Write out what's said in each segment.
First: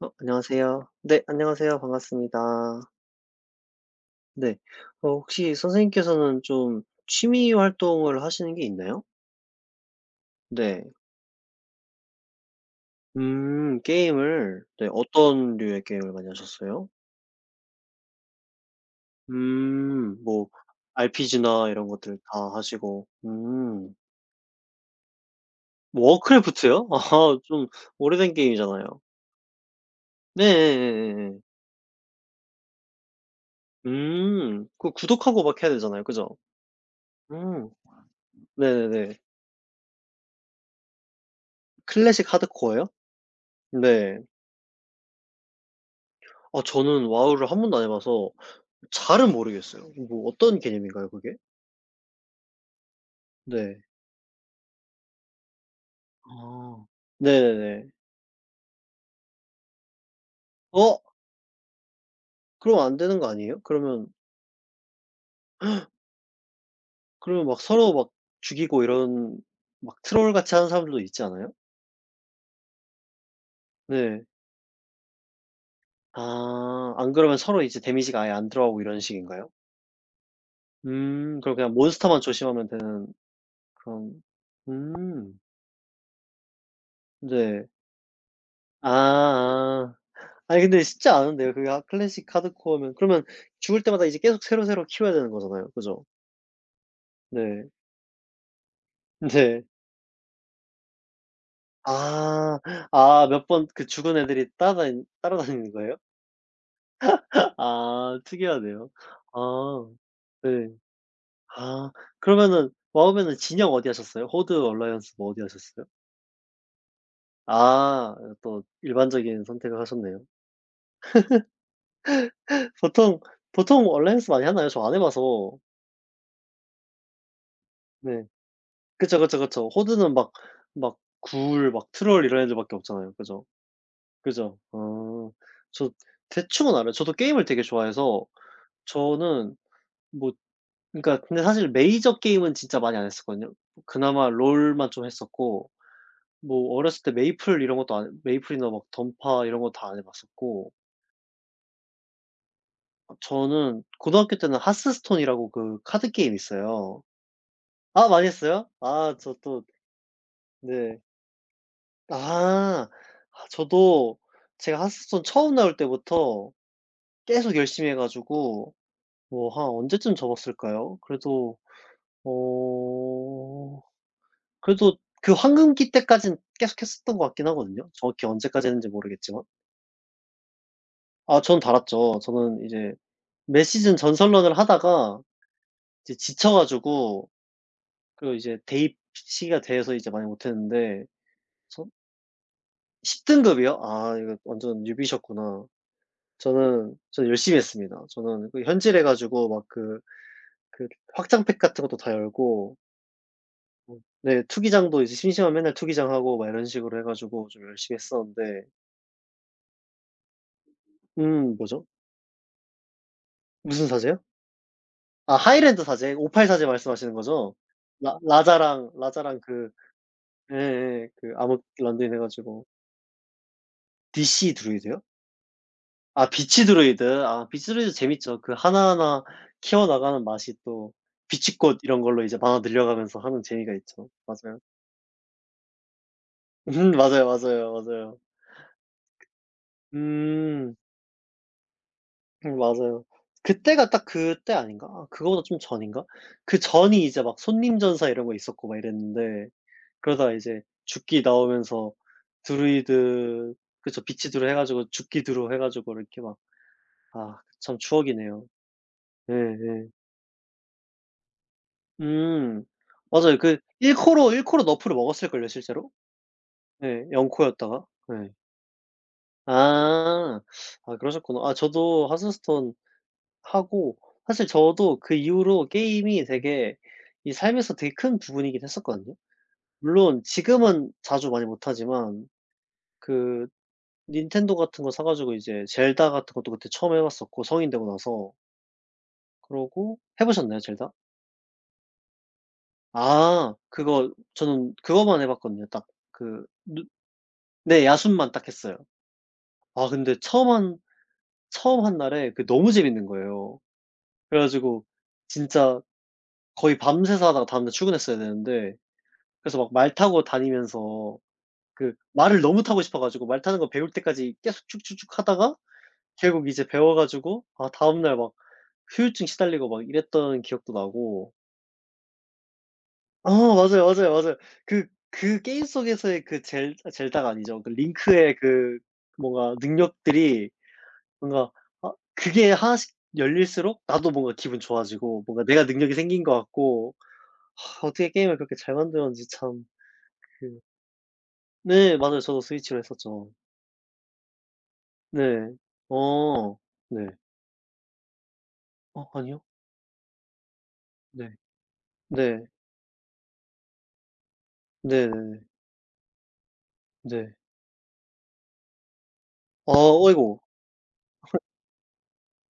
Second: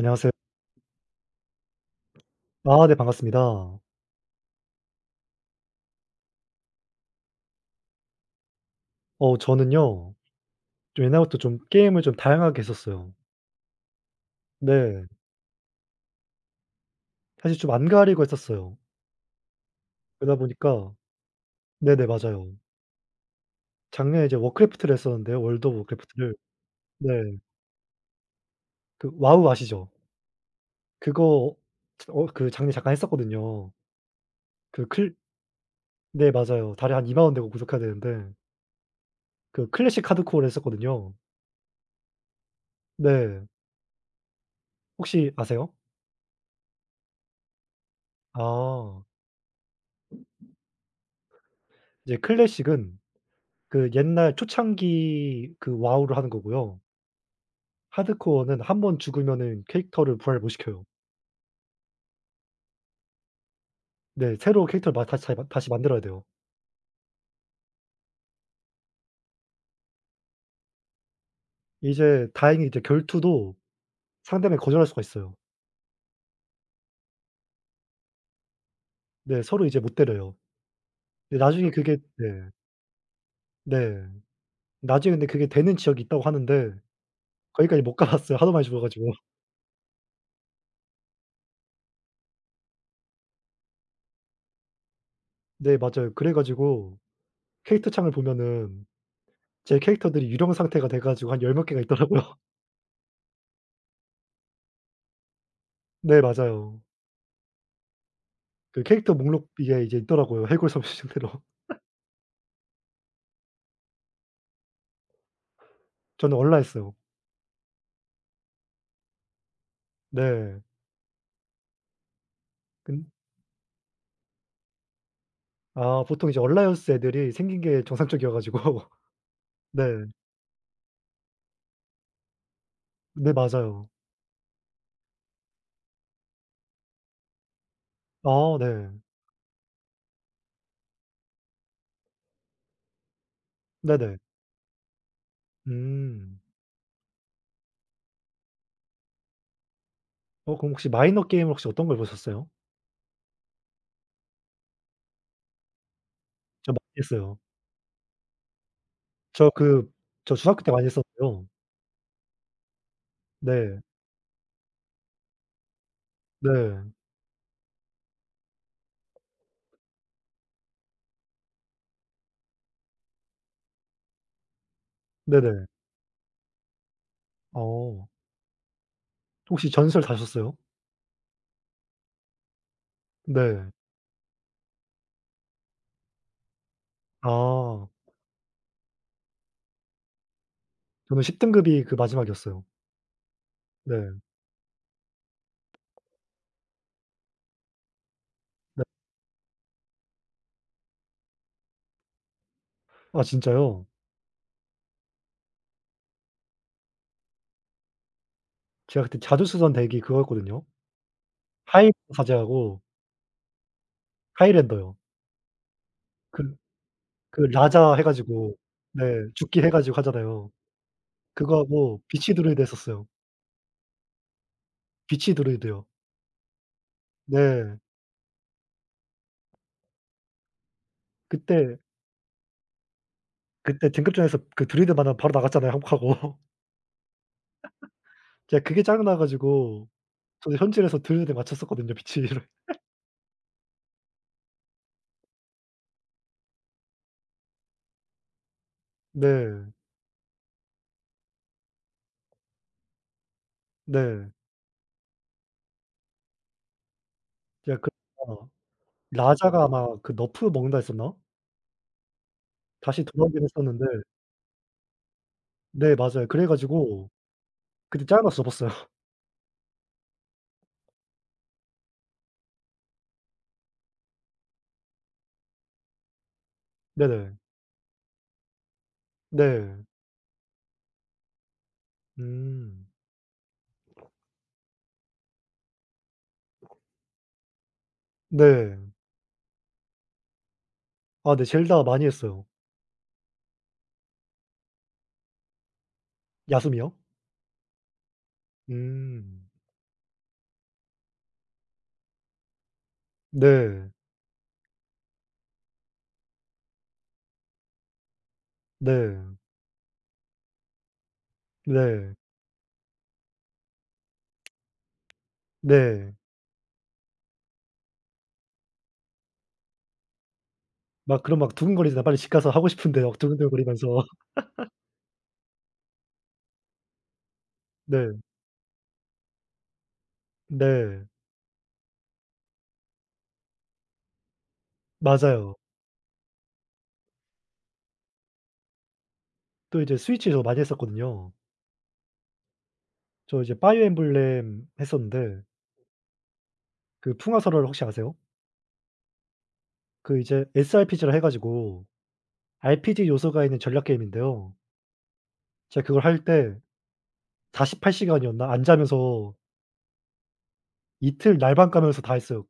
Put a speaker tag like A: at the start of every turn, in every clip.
A: 어, 안녕하세요. 네, 안녕하세요. 반갑습니다.
B: 아 네 반갑습니다.
A: 네. 어, 혹시 선생님께서는 좀 취미 활동을 하시는 게 있나요?
B: 어 저는요
A: 네.
B: 좀 옛날부터 좀 게임을 좀 다양하게 했었어요.
A: 음, 게임을. 네,
B: 네.
A: 어떤 류의 게임을 많이 하셨어요?
B: 사실 좀 안 가리고 했었어요.
A: 음,
B: 그러다
A: 뭐
B: 보니까
A: RPG나 이런
B: 네네
A: 것들 다
B: 맞아요.
A: 하시고. 음.
B: 작년에 이제 워크래프트를 했었는데요. 월드 오브 워크래프트를.
A: 워크래프트요? 아,
B: 네.
A: 좀 오래된 게임이잖아요.
B: 그 와우 아시죠?
A: 네네네, 네.
B: 그거 어 그 작년에 잠깐 했었거든요.
A: 음.
B: 그
A: 그
B: 클
A: 구독하고 막 해야 되잖아요, 그죠?
B: 네 맞아요. 달에 한2만 원 내고
A: 음.
B: 구독해야 되는데
A: 네네네.
B: 그 클래식 하드코어를 했었거든요.
A: 클래식 하드코어요?
B: 네.
A: 네.
B: 혹시 아세요?
A: 아, 저는 와우를 한 번도 안해 봐서
B: 아.
A: 잘은 모르겠어요. 뭐 어떤 개념인가요, 그게?
B: 이제 클래식은
A: 네.
B: 그 옛날 초창기 그 와우를 하는 거고요.
A: 아. 네네네.
B: 하드코어는 한번 죽으면은 캐릭터를 부활 못 시켜요.
A: "어, 그러면 안 되는 거 아니에요?" 그러면
B: 네. 새로 캐릭터를 마 다시 잘 다시 만들어야 돼요.
A: 그러면 막 서로 막 죽이고 이런, 막 트롤같이 하는 사람들도 있지 않아요?
B: 이제 다행히 이제 결투도
A: 네.
B: 상대방이 거절할 수가 있어요.
A: 아, 안 그러면 서로 이제 데미지가 아예 안 들어가고 이런
B: 네.
A: 식인가요?
B: 서로 이제 못 때려요.
A: 음,
B: 근데
A: 그럼
B: 나중에
A: 그냥
B: 그게
A: 몬스터만
B: 네.
A: 조심하면 되는
B: 네.
A: 그런.
B: 나중에 근데
A: 음.
B: 그게 되는 지역이 있다고 하는데
A: 네.
B: 거기까지 못 가 봤어요. 하도 많이 죽어 가지고.
A: 아아. 아니, 근데 쉽지 않은데요. 그 하 클래식 하드코어면 그러면 죽을 때마다 이제 계속 새로새로 키워야 되는 거잖아요,
B: 네.
A: 그죠?
B: 맞아요. 그래 가지고
A: 네.
B: 캐릭터 창을 보면은
A: 네.
B: 제 캐릭터들이 유령 상태가 돼 가지고 한 열 몇 개가 있더라고요.
A: 아. 아, 몇 번 그 죽은 애들이 따라다니는 거예요?
B: 네. 맞아요.
A: 아,
B: 그
A: 특이하네요.
B: 캐릭터 목록 이게
A: 아.
B: 이제 있더라고요, 해골
A: 네.
B: 섬유 상태로.
A: 아, 그러면은 와우면은 진영 어디 하셨어요? 호드, 얼라이언스 뭐 어디 하셨어요?
B: 저는 얼라했어요.
A: 아, 또 일반적인 선택을 하셨네요.
B: 네. 근
A: 보통 보통 얼라이언스 많이 하나요? 저 안 해 봐서.
B: 아 보통 이제 얼라이언스 애들이 생긴 게
A: 네.
B: 정상적이어 가지고
A: 그쵸, 그쵸, 그쵸.
B: 네.
A: 호드는 막 막 굴, 막 트롤 이런 애들 밖에 없잖아요,
B: 네
A: 그죠?
B: 맞아요.
A: 그죠? 어. 저 대충은 알아요. 저도 게임을 되게 좋아해서.
B: 아 네.
A: 저는, 뭐, 그러니까 근데 사실 메이저 게임은 진짜 많이 안 했었거든요.
B: 네네.
A: 그나마 롤만 좀 했었고,
B: 음.
A: 뭐 어렸을 때 메이플 이런 것도 안, 메이플이나 막 던파 이런 거 다 안 해
B: 어 그럼
A: 봤었고.
B: 혹시 마이너 게임은 혹시 어떤 걸 보셨어요?
A: 저는 고등학교 때는 하스스톤이라고, 그 카드 게임
B: 저 많이
A: 있어요.
B: 했어요.
A: 아, 많이 했어요? 아, 저
B: 저
A: 또.
B: 그 저 중학교 때 많이
A: 네.
B: 했었고요.
A: 아. 아
B: 네.
A: 저도 제가 하스스톤 처음 나올 때부터
B: 네.
A: 계속 열심히 해 가지고, 뭐 한 언제쯤 접었을까요? 그래도. 어 그래도 그
B: 네네.
A: 황금기 때까진 계속 했었던 것 같긴 하거든요.
B: 어.
A: 정확히 언제까지 했는지 모르겠지만.
B: 혹시 전설 다셨어요?
A: 아, 전 달았죠. 저는 이제 매
B: 네.
A: 시즌 전설런을 하다가 이제 지쳐 가지고
B: 아.
A: 그 이제 대입 시기가 돼서 이제 많이 못 했는데.
B: 저는 10 등급이
A: 전
B: 그 마지막이었어요.
A: 10 등급이요?
B: 네.
A: 아, 이거 완전 뉴비셨구나. 저는 열심히 했습니다. 저는 그
B: 네.
A: 현질해 가지고 막 그 그 확장팩 같은 것도 다 열고,
B: 아 진짜요?
A: 뭐 네 투기장도 이제 심심하면 맨날 투기장하고 막 이런 식으로 해 가지고 좀 열심히 했었는데.
B: 제가 그때 자주 쓰던 덱이 그거였거든요.
A: 음, 뭐죠?
B: 하이브 사제하고
A: 무슨 사제요?
B: 하이랜더요.
A: 아, 하이랜드 사제, 오팔
B: 그
A: 사제 말씀하시는
B: 그
A: 거죠?
B: 라자 해
A: 라
B: 가지고
A: 라자랑
B: 네
A: 라자랑
B: 죽기 해
A: 그.
B: 가지고 하잖아요.
A: 예예, 그 암흑
B: 그거하고
A: 런드인 해
B: 비치 드루이드
A: 가지고.
B: 했었어요.
A: DC 드루이드요?
B: 비치 드루이드요.
A: 아, 비치 드루이드. 아, 비치
B: 네.
A: 드루이드 재밌죠. 그 하나하나 키워나가는 맛이 또,
B: 그때
A: 비치꽃 이런 걸로 이제 만화 늘려가면서 하는 재미가
B: 그때
A: 있죠.
B: 등급전에서
A: 맞아요.
B: 그 드루이드 만나면 바로 나갔잖아요, 한국하고.
A: 음, 맞아요, 맞아요, 맞아요.
B: 제가 그게 짜증나 가지고 저도
A: 음.
B: 현질해서 드루이드에 맞췄었거든요, 비치를.
A: 음, 맞아요. 그때가 딱 그때 아닌가? 아, 그거보다 좀 전인가? 그 전이 이제 막 손님 전사 이런 거 있었고 막 이랬는데
B: 네.
A: 그러다가 이제 죽기 나오면서 드루이드. 그쵸.
B: 네.
A: 빛이 드루 해 가지고 죽기 드루 해 가지고 이렇게 막. 아
B: 제가
A: 참, 추억이네요.
B: 그러다가 라자가
A: 예예.
B: 아마 그 너프 먹는다 했었나?
A: 음.
B: 다시
A: 맞아요.
B: 돌아오긴
A: 그
B: 했었는데
A: 1 코로 1 코로 너프를 먹었을걸요, 실제로?
B: 네 맞아요. 그래
A: 예.
B: 가지고
A: 0 코였다가.
B: 그때 짜증
A: 예.
B: 나서 접었어요.
A: 아. 아, 그러셨구나. 아, 저도 하스스톤 하고. 사실 저도 그 이후로 게임이 되게 이
B: 네네.
A: 삶에서 되게 큰 부분이긴 했었거든요.
B: 네.
A: 물론 지금은 자주 많이 못 하지만
B: 음.
A: 그 닌텐도 같은 거 사 가지고 이제 젤다 같은 것도 그때 처음 해 봤었고, 성인 되고 나서.
B: 네.
A: 그러고 해 보셨나요, 젤다?
B: 아 네 젤다 많이 했어요.
A: 아, 그거 저는 그거만 해 봤거든요. 딱 그 누
B: 야숨이요?
A: 네 야숨만 딱 했어요.
B: 음.
A: 아, 근데 처음 한 날에 그게 너무 재밌는 거예요.
B: 네.
A: 그래 가지고 진짜 거의 밤새서 하다가 다음날 출근했어야 되는데,
B: 네.
A: 그래서 막 말 타고 다니면서, 그
B: 네.
A: 말을 너무 타고 싶어 가지고 말 타는 거 배울 때까지 계속 쭉쭉쭉 하다가
B: 네.
A: 결국 이제 배워 가지고, 아 다음 날 막 후유증 시달리고 막 이랬던 기억도
B: 막
A: 나고.
B: 그럼 막 두근거리잖아 빨리 집 가서 하고 싶은데 막
A: 아, 맞아요,
B: 두근두근거리면서.
A: 맞아요, 맞아요. 그 게임 속에서의 그 젤, 아 젤다가 아니죠. 그
B: 네.
A: 링크의 그 뭔가 능력들이,
B: 네.
A: 뭔가, 아 그게 하나씩 열릴수록 나도 뭔가 기분 좋아지고, 뭔가
B: 맞아요.
A: 내가 능력이 생긴 것 같고. 아, 어떻게 게임을 그렇게 잘 만드는지 참.
B: 또 이제 스위치 저 많이
A: 그
B: 했었거든요.
A: 네, 맞아요. 저도 스위치로 했었죠.
B: 저 이제 파이어 엠블렘 했었는데
A: 네. 어. 네.
B: 그 풍화설화를 혹시 아세요?
A: 어, 아니요.
B: 그 이제 srpg라 해
A: 네.
B: 가지고
A: 네.
B: RPG 요소가 있는 전략 게임인데요.
A: 네네네.
B: 제가 그걸 할 때
A: 네.
B: 48 시간이었나 안 자면서
A: 아, 어이고.
B: 이틀 날밤 까면서 다 했어요.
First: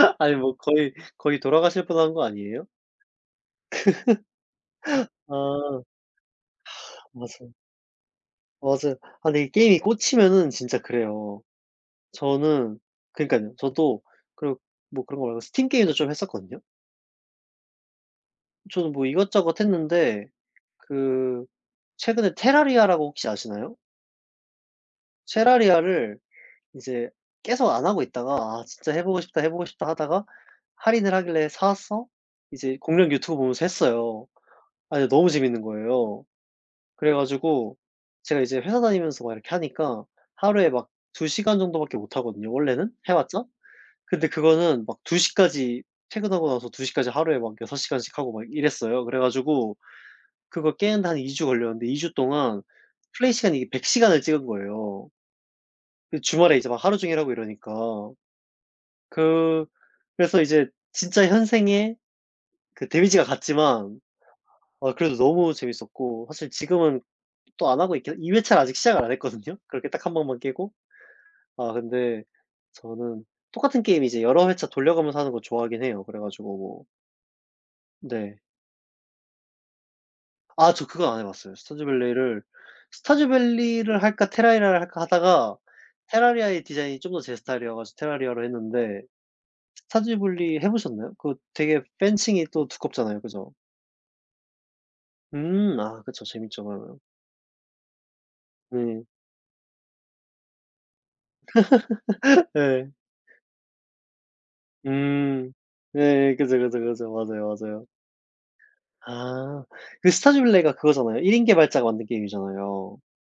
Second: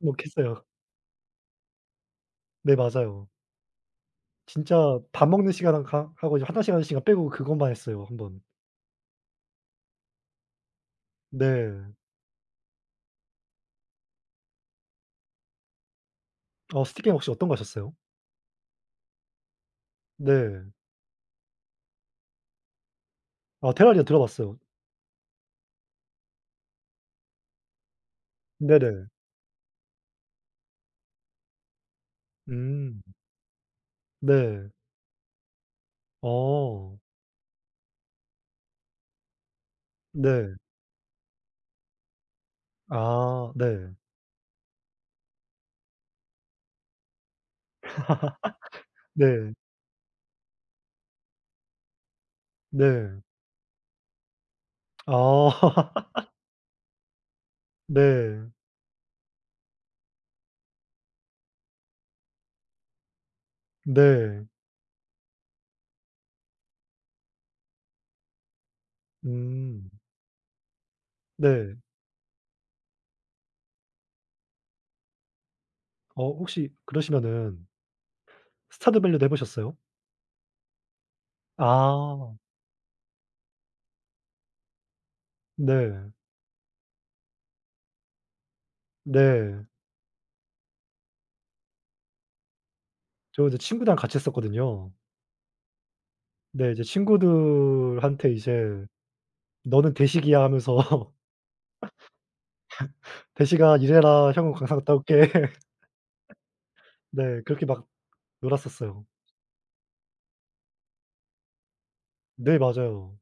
B: 뭐
A: 아니 뭐
B: 했어요.
A: 거의, 거의 돌아가실 뻔한 거 아니에요?
B: 네 맞아요. 진짜 밥 먹는 시간
A: 아,
B: 하 하고 이제 1 시간, 1 시간 빼고
A: 맞아요.
B: 그것만 했어요 한 번.
A: 맞아요. 아 근데 이 게임이 꽂히면은 진짜 그래요.
B: 네.
A: 저는 그니깐요. 저도. 그리고 뭐 그런 거 말고 스팀 게임도 좀 했었거든요.
B: 어 스틱 게임 혹시 어떤 거 하셨어요?
A: 저는 뭐 이것저것 했는데
B: 네.
A: 그 최근에 테라리아라고 혹시
B: 아
A: 아시나요?
B: 테라리아 들어봤어요.
A: 테라리아를 이제 계속 안 하고 있다가 '아, 진짜 해
B: 네네.
A: 보고 싶다, 해 보고 싶다.' 하다가 할인을 하길래 사서 이제 공
B: 음.
A: 룡 유튜브 보면서 했어요.
B: 네.
A: 아, 근데 너무 재밌는 거예요.
B: 어.
A: 그래 가지고 제가 이제 회사 다니면서 막 이렇게 하니까
B: 네.
A: 하루에 막 2 시간 정도밖에 못 하거든요, 원래는, 해 봤자.
B: 아 네.
A: 근데 그거는 막 2 시까지, 퇴근하고 나서 2 시까지 하루에 막 6 시간씩 하고 막 이랬어요. 그래
B: 네.
A: 가지고 그거 깨는데 한 2 주 걸렸는데, 2 주 동안
B: 네.
A: 플레이 시간이 이게 100 시간을 찍은 거예요.
B: 아.
A: 그 주말에 이제 막 하루 종일 하고 이러니까.
B: 네.
A: 그 그래서 이제 진짜 현생에 그 데미지가 갔지만
B: 네.
A: 아 그래도 너무 재밌었고, 사실 지금은 또 안 하고 있긴, 2 회차를 아직 시작을 안 했거든요. 그렇게
B: 음.
A: 딱 한 번만 깨고. 아,
B: 네.
A: 근데 저는 똑같은 게임 이제 여러 회차 돌려가면서 하는 거 좋아하긴 해요. 그래
B: 어
A: 가지고
B: 혹시
A: 뭐.
B: 그러시면은
A: 네.
B: 스타드 밸리도 해 보셨어요?
A: 아, 저 그건 안 해 봤어요. 스타듀
B: 아.
A: 밸리를. 스타듀 밸리를 할까 테라리아를 할까 하다가
B: 네.
A: 테라리아의 디자인이 좀 더 제 스타일이어 가지고 테라리아로 했는데.
B: 네.
A: 스타듀 밸리 해 보셨나요? 그거 되게 펜칭이 또 두껍잖아요,
B: 저
A: 그죠?
B: 이제 친구들이랑 같이 했었거든요.
A: 음. 아, 그쵸. 재밌죠
B: 네 이제
A: 그러면.
B: 친구들한테 이제
A: 네.
B: "너는 대식이야." 하면서
A: 예.
B: "대식아 일해라. 형은 광산 갔다 올게."
A: 음. 네. 그죠, 그죠, 그죠.
B: 네.
A: 맞아요,
B: 그렇게 막
A: 맞아요.
B: 놀았었어요.
A: 아. 그 스타듀레이가 그거잖아요. 1 인 개발자가 만든
B: 네
A: 게임이잖아요.
B: 맞아요.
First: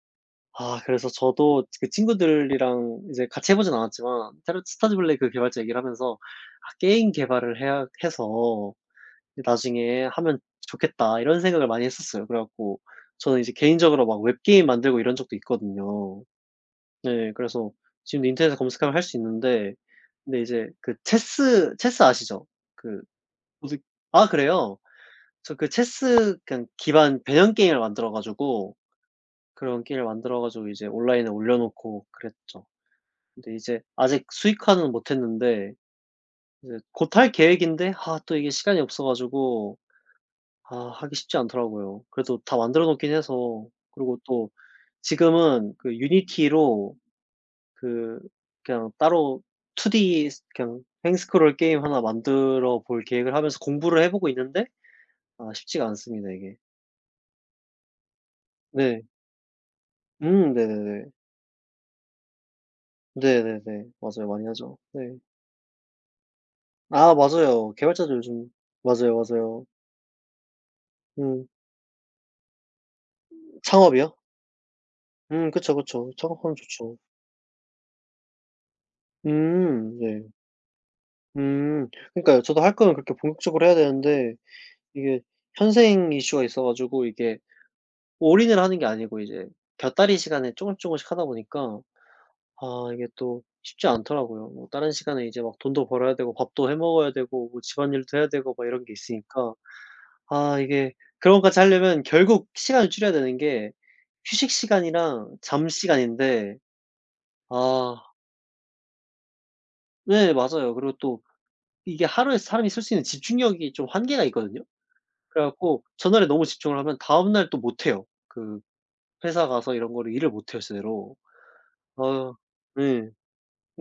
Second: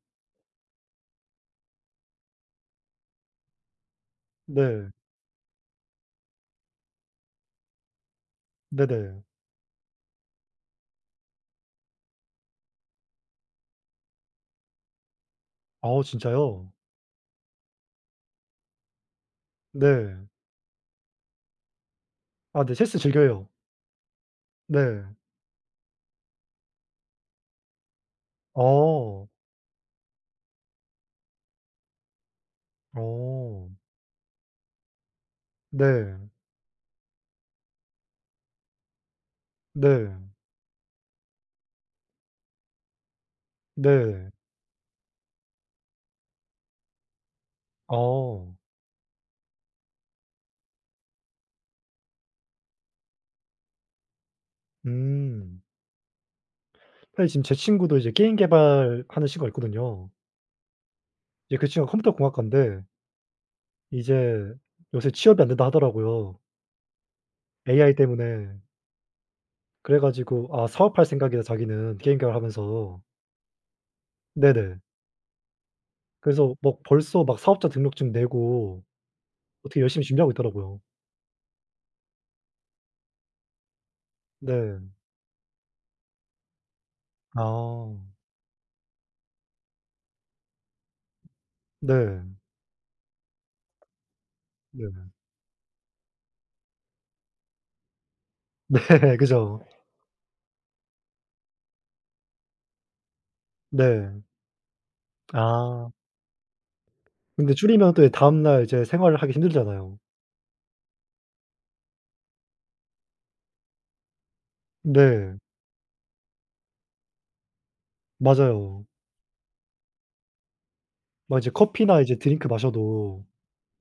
A: 아, 그래서 저도 그 친구들이랑 이제 같이 해 보진 않았지만 스타듀
B: 네.
A: 스타듀밸리 그 개발자 얘기를 하면서 '아 게임 개발을 해야 해서
B: 네네.
A: 나중에 하면 좋겠다.' 이런 생각을 많이 했었어요. 그래 갖고 저는 이제 개인적으로 막 웹게임 만들고 이런 적도
B: 아
A: 있거든요.
B: 진짜요?
A: 네. 그래서 지금도 인터넷에 검색하면 할 수 있는데,
B: 네.
A: 근데 이제 그 체스 아시죠?
B: 아 네. 첼스
A: 그
B: 즐겨요.
A: 무슨, 아 그래요?
B: 네.
A: 저 그 체스 그냥 기반 배년 게임을 만들어 가지고,
B: 어.
A: 그런 게임을 만들어 가지고 이제 온라인에 올려놓고 그랬죠. 근데
B: 어.
A: 이제 아직 수익화는 못 했는데
B: 네.
A: 이제 곧 할 계획인데, 아 또 이게 시간이 없어 가지고
B: 네.
A: 아 하기 쉽지 않더라고요. 그래도 다 만들어 놓긴 해서. 그리고
B: 네.
A: 또 지금은 그 유니티로 그
B: 어.
A: 그냥 따로 2D 그냥 횡스크롤 게임 하나 만들어 볼 계획을 하면서 공부를 해 보고 있는데 아,
B: 음.
A: 쉽지가 않습니다 이게.
B: 사실 지금 제 친구도 이제 게임
A: 네.
B: 개발하는 친구가 있거든요.
A: 네네네.
B: 이제 그 친구가 컴퓨터 공학과인데
A: 네네네. 맞아요. 많이
B: 이제
A: 하죠.
B: 요새
A: 네.
B: 취업이 안 된다 하더라고요
A: 아 맞아요,
B: AI
A: 개발자들
B: 때문에.
A: 요즘. 맞아요, 맞아요.
B: 그래 가지고 아 사업할 생각이다
A: 음.
B: 자기는 게임 개발하면서.
A: 창업이요?
B: 네네.
A: 그쵸, 그쵸.
B: 그래서
A: 창업하면
B: 막
A: 좋죠.
B: 벌써 막 사업자 등록증 내고 어떻게 열심히
A: 네.
B: 준비하고 있더라고요.
A: 그러니까요. 저도 할 거면 그렇게 본격적으로 해야 되는데
B: 네.
A: 이게 현생 이슈가 있어 가지고 이게
B: 아.
A: 올인을 하는 게 아니고 이제 곁다리 시간에 쪼금씩 쪼금씩 하다 보니까
B: 네.
A: 아 이게 또 쉽지 않더라고요. 뭐 다른
B: 네.
A: 시간에 이제 막 돈도 벌어야 되고 밥도 해 먹어야 되고 뭐 집안일도 해야 되고 막
B: 네.
A: 이런 게 있으니까.
B: 그죠.
A: 아 이게 그런 것까지 하려면 결국 시간을 줄여야 되는 게
B: 네.
A: 휴식 시간이랑 잠
B: 아.
A: 시간인데.
B: 근데 줄이면
A: 아
B: 또 이 다음날 이제 생활을 하기 힘들잖아요.
A: 네 맞아요. 그리고 또 이게 하루에 사람이 쓸 수 있는 집중력이 좀 한계가 있거든요.
B: 네.
A: 그래 갖고 전날에 너무 집중을 하면 다음날 또 못 해요. 그
B: 맞아요.
A: 회사 가서 이런 거를 일을 못 해요, 제대로.
B: 막 이제 커피나 이제
A: 아
B: 드링크
A: 네.
B: 마셔도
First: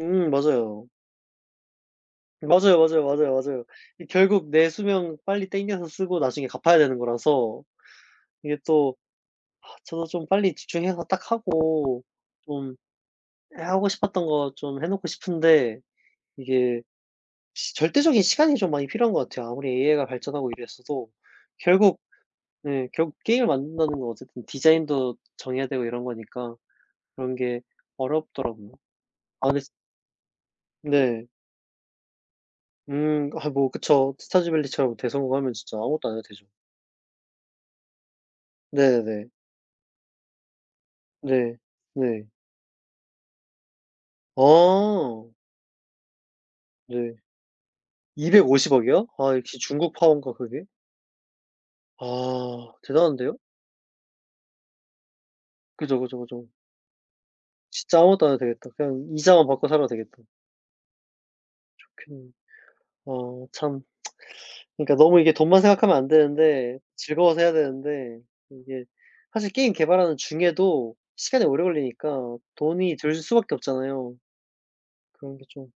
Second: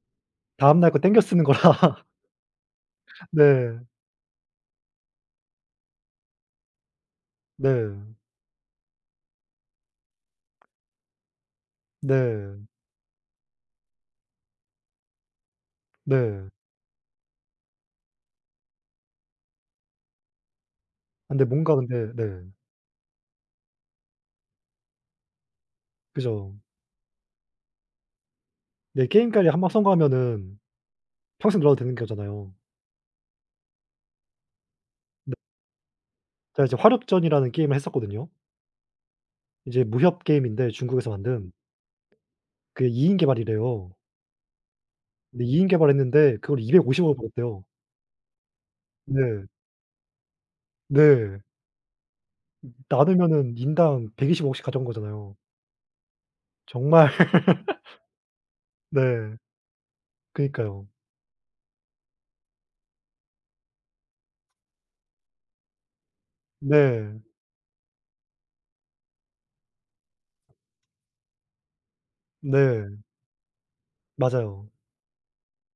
A: 맞아요.
B: 다음날 거 땡겨 쓰는 거라.
A: 맞아요, 맞아요, 맞아요, 맞아요.
B: 네.
A: 이 결국 내 수명 빨리 땡겨서 쓰고 나중에 갚아야 되는 거라서
B: 네.
A: 이게 또. 아 저도 좀 빨리 집중해서 딱 하고
B: 네.
A: 좀 하고 싶었던 거 좀 해 놓고 싶은데
B: 네.
A: 이게 시 절대적인 시간이 좀 많이 필요한 것 같아요. 아무리 AI가 발전하고 이랬어도
B: 근데 뭔가
A: 결국,
B: 근데 네.
A: 예 결국 게임을 만든다는 건 어쨌든 디자인도 정해야 되고 이런
B: 그죠.
A: 거니까 그런 게 어렵더라고요.
B: 네
A: 아
B: 게임까지 한
A: 근데
B: 번 성공하면은
A: 네.
B: 평생 놀아도 되는 거잖아요.
A: 음, 아 뭐 그쵸. 스타즈 밸리처럼
B: 근
A: 대성공하면 진짜 아무것도 안 해도 되죠.
B: 제가 이제 화력전이라는 게임을 했었거든요.
A: 네네네.
B: 이제 무협 게임인데 중국에서 만든
A: 네. 네.
B: 그게 2인 개발이래요.
A: 아
B: 근데 2 인 개발했는데 그걸 250 억을
A: 네.
B: 벌었대요.
A: 250 억이요? 아,
B: 네.
A: 역시 중국 파원가 그게?
B: 네.
A: 아 대단한데요?
B: 나누면은 인당 120 억씩 가져온 거잖아요.
A: 그죠, 그죠, 그죠.
B: 정말
A: 진짜 아무것도 안 해도 되겠다. 그냥
B: 네.
A: 이자만 받고 살아도 되겠다.
B: 그니까요.
A: 그 어 참, 그러니까 너무 이게 돈만 생각하면 안 되는데
B: 네.
A: 즐거워서 해야 되는데 이게 사실 게임 개발하는 중에도 시간이 오래 걸리니까
B: 네.
A: 돈이 들 수밖에 없잖아요.
B: 맞아요.
A: 그런 게 좀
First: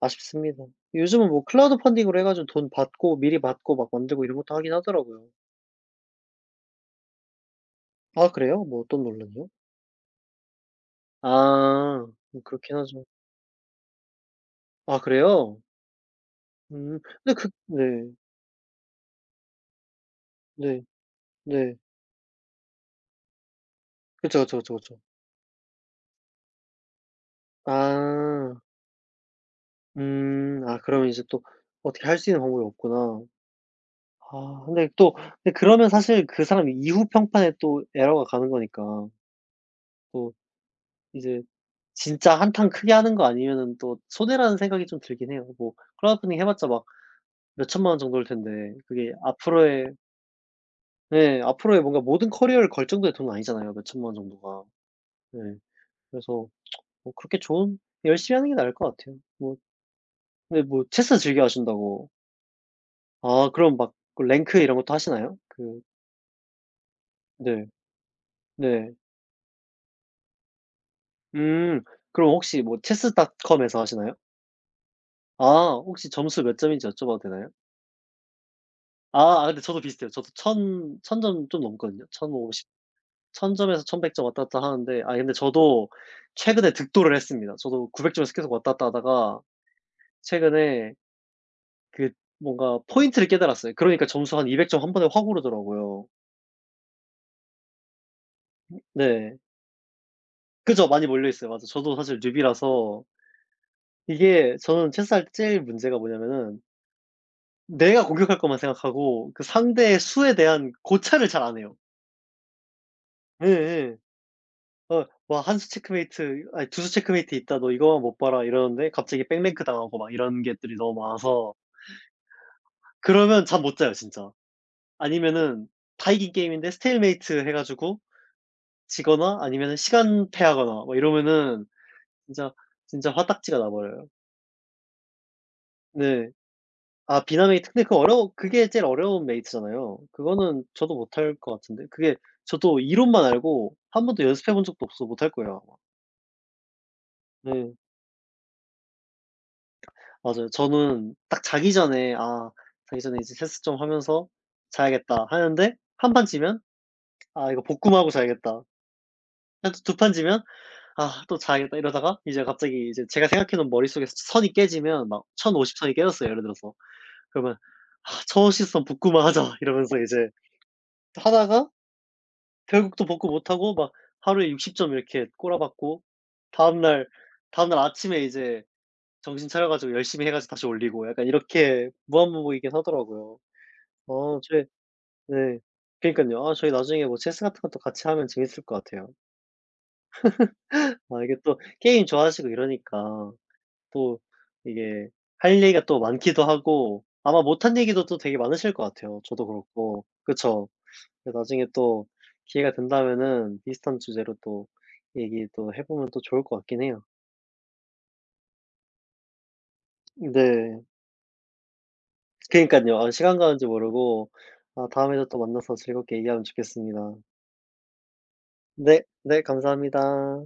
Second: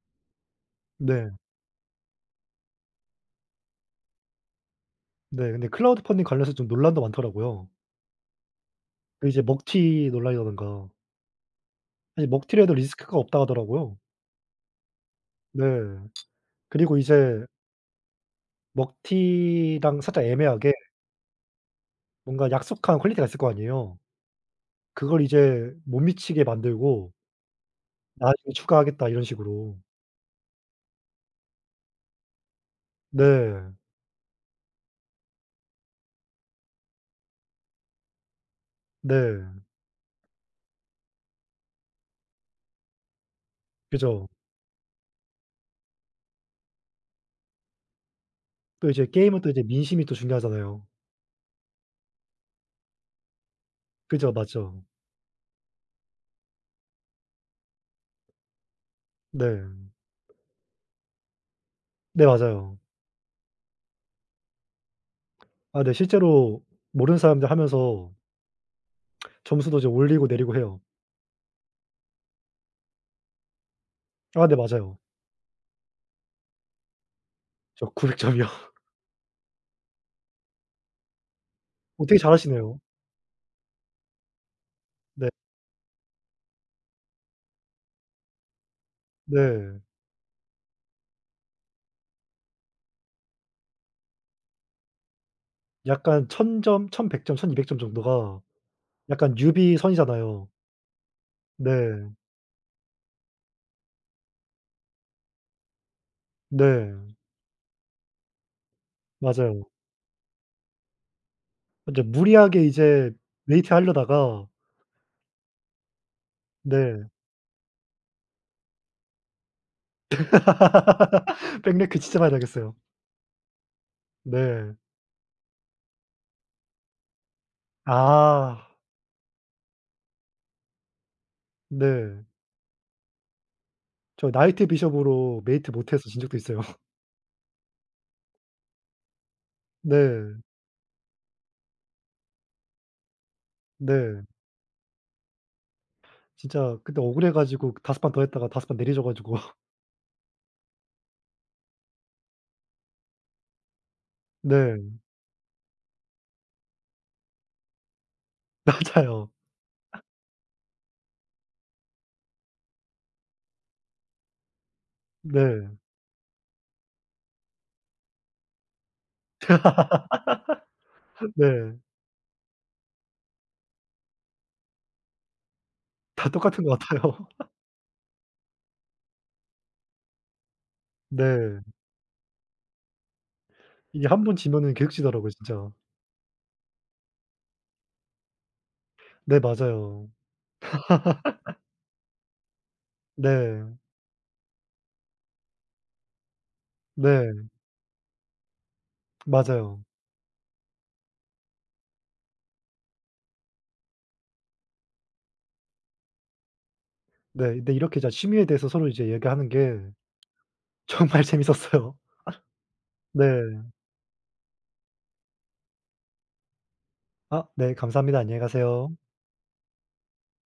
A: 아쉽습니다. 요즘은
B: 네.
A: 뭐 클라우드 펀딩으로 해 가지고 돈 받고 미리 받고 막 만들고 이런 것도 하긴 하더라고요.
B: 네. 근데 클라우드 펀딩 관련해서 좀 논란도 많더라고요.
A: 아 그래요? 뭐 어떤
B: 그 이제
A: 논란이요?
B: 먹튀 논란이라든가.
A: 아
B: 사실
A: 뭐
B: 먹튀를 해도
A: 그렇긴 하죠.
B: 리스크가 없다 하더라고요.
A: 아 그래요?
B: 네. 그리고
A: 근데
B: 이제
A: 그 네.
B: 먹튀랑 살짝 애매하게
A: 네. 네.
B: 뭔가 약속한 퀄리티가 있을 거 아니에요.
A: 그쵸, 그쵸, 그쵸, 그쵸.
B: 그걸 이제 못 미치게 만들고 "나중에
A: 아.
B: 추가하겠다." 이런 식으로.
A: 음. 아 그러면 이제 또 어떻게 할 수 있는 방법이 없구나.
B: 네.
A: 아 근데 또 근데 그러면 사실 그 사람 이후 평판에 또 에러가 가는 거니까
B: 네.
A: 또 이제 진짜 한탕 크게 하는 거 아니면은 또
B: 그죠.
A: 손해라는 생각이 좀 들긴 해요. 뭐 크라우드펀딩 해 봤자 막 몇 천만 원 정도일 텐데
B: 또 이제
A: 그게
B: 게임은 또 이제
A: 앞으로의,
B: 민심이 또 중요하잖아요.
A: 네 앞으로의 뭔가 모든 커리어를 걸 정도의 돈은 아니잖아요, 몇 천만 원
B: 그죠.
A: 정도가.
B: 맞죠.
A: 네. 그래서 뭐 그렇게 좋은 열심히 하는 게 나을 것 같아요. 뭐
B: 네.
A: 근데 뭐 체스 즐겨 하신다고.
B: 네 맞아요.
A: 아, 그럼 막그 랭크 이런 것도 하시나요? 그
B: 아 네 실제로 모르는 사람들
A: 네.
B: 하면서
A: 네.
B: 점수도 이제 올리고 내리고 해요.
A: 음. 그럼 혹시 뭐 체스닷컴에서 하시나요?
B: 아 네 맞아요.
A: 아 혹시 점수 몇 점인지 여쭤봐도 되나요?
B: 저 900 점이요.
A: 아 아 근데 저도 비슷해요. 저도 1000 점 좀 넘거든요.
B: 어
A: 1 0
B: 되게
A: 십0
B: 잘하시네요.
A: 0 점에서 1100 점 왔다 갔다 하는데 아
B: 네.
A: 근데 저도 최근에 득도를 했습니다. 저도 900 점에서 계속 왔다 갔다 하다가
B: 네.
A: 최근에 그 뭔가 포인트를 깨달았어요. 그러니까 점수 한 200 점 한 번에 확 오르더라고요.
B: 약간 1000 점, 1100 점, 1200점 정도가 약간
A: 네.
B: 뉴비 선이잖아요.
A: 그죠, 많이 몰려 있어요. 맞아요. 저도
B: 네.
A: 사실 뉴비라서 이게. 저는 체스할 때 제일 문제가 뭐냐면은
B: 네.
A: 내가 공격할 것만 생각하고 그
B: 맞아요.
A: 상대의 수에 대한 고찰을 잘 안 해요.
B: 이제 무리하게 이제 웨이트
A: 예예.
B: 하려다가
A: 어, "와 한 수 체크메이트, 아니 두 수
B: 네.
A: 체크메이트 있다. 너 이거만 못 봐라." 이러는데 갑자기 백랭크 당하고 막 이런 것들이 너무 많아서
B: 백레그 진짜 많이 당했어요.
A: 그러면 잠 못 자요 진짜.
B: 네.
A: 아니면은 다 이긴 게임인데 스테일메이트 해 가지고
B: 아
A: 지거나 아니면은 시간 패하거나 막 이러면은
B: 네.
A: 진짜 진짜 화딱지가 나 버려요.
B: 저 나이트 비숍으로 메이트 못해서 진
A: 네.
B: 적도 있어요.
A: 아, 비나 메이트. 근데 그 어려워, 그게 제일 어려운 메이트잖아요.
B: 네.
A: 그거는 저도 못할 것 같은데. 그게 저도 이론만 알고 한
B: 네.
A: 번도 연습해 본 적도 없어 못할 거예요 아마.
B: 진짜 그때 억울해 가지고
A: 네.
B: 다섯 판 더 했다가 다섯 판 내리져 가지고
A: 맞아요. 저는 딱 자기 전에, '아 자기 전에 이제 세스 좀 하면서
B: 네.
A: 자야겠다.' 하는데 한 판 지면 '아 이거 복구하고 만 자야겠다.'
B: 맞아요.
A: 한 두 판 지면 '아 또 자야겠다.' 이러다가 이제 갑자기 이제 제가 생각해 놓은 머릿속에서 선이 깨지면 막
B: 네.
A: 1050 선이 깨졌어요 예를 들어서. 그러면 '아 1 0선 복구만 하자.' 이러면서 이제 하다가
B: 네.
A: 결국 또 복구 못하고 막 하루에 60 점 이렇게 꼬라박고
B: 다 똑같은 것
A: 다음날
B: 같아요.
A: 다음날 아침에 이제 정신 차려 가지고 열심히 해 가지고 다시 올리고 약간
B: 네.
A: 이렇게 무한반복이긴 하더라고요.
B: 이게 한 번
A: 어 저희
B: 지면은 계속 지더라고요
A: 네.
B: 진짜.
A: 그니깐요. 아 저희 나중에 뭐 체스 같은 것도 같이 하면 재밌을 것 같아요.
B: 네 맞아요.
A: 아 이게 또 게임 좋아하시고 이러니까
B: 네.
A: 또 이게 할 얘기가 또 많기도 하고 아마
B: 네.
A: 못한 얘기도 또 되게 많으실 것 같아요, 저도
B: 맞아요.
A: 그렇고, 그쵸? 근데 나중에 또 기회가 된다면은 비슷한 주제로 또 얘기 또 해 보면 또 좋을 것 같긴 해요.
B: 네. 근데 이렇게 이제 취미에 대해서 서로 이제 얘기하는 게
A: 네.
B: 정말 재밌었어요.
A: 그니깐요. 아 시간 가는 줄
B: 네.
A: 모르고. 아 다음에도 또 만나서 즐겁게 얘기하면 좋겠습니다.
B: 아 네 감사합니다. 안녕히 가세요.
A: 네. 네 감사합니다.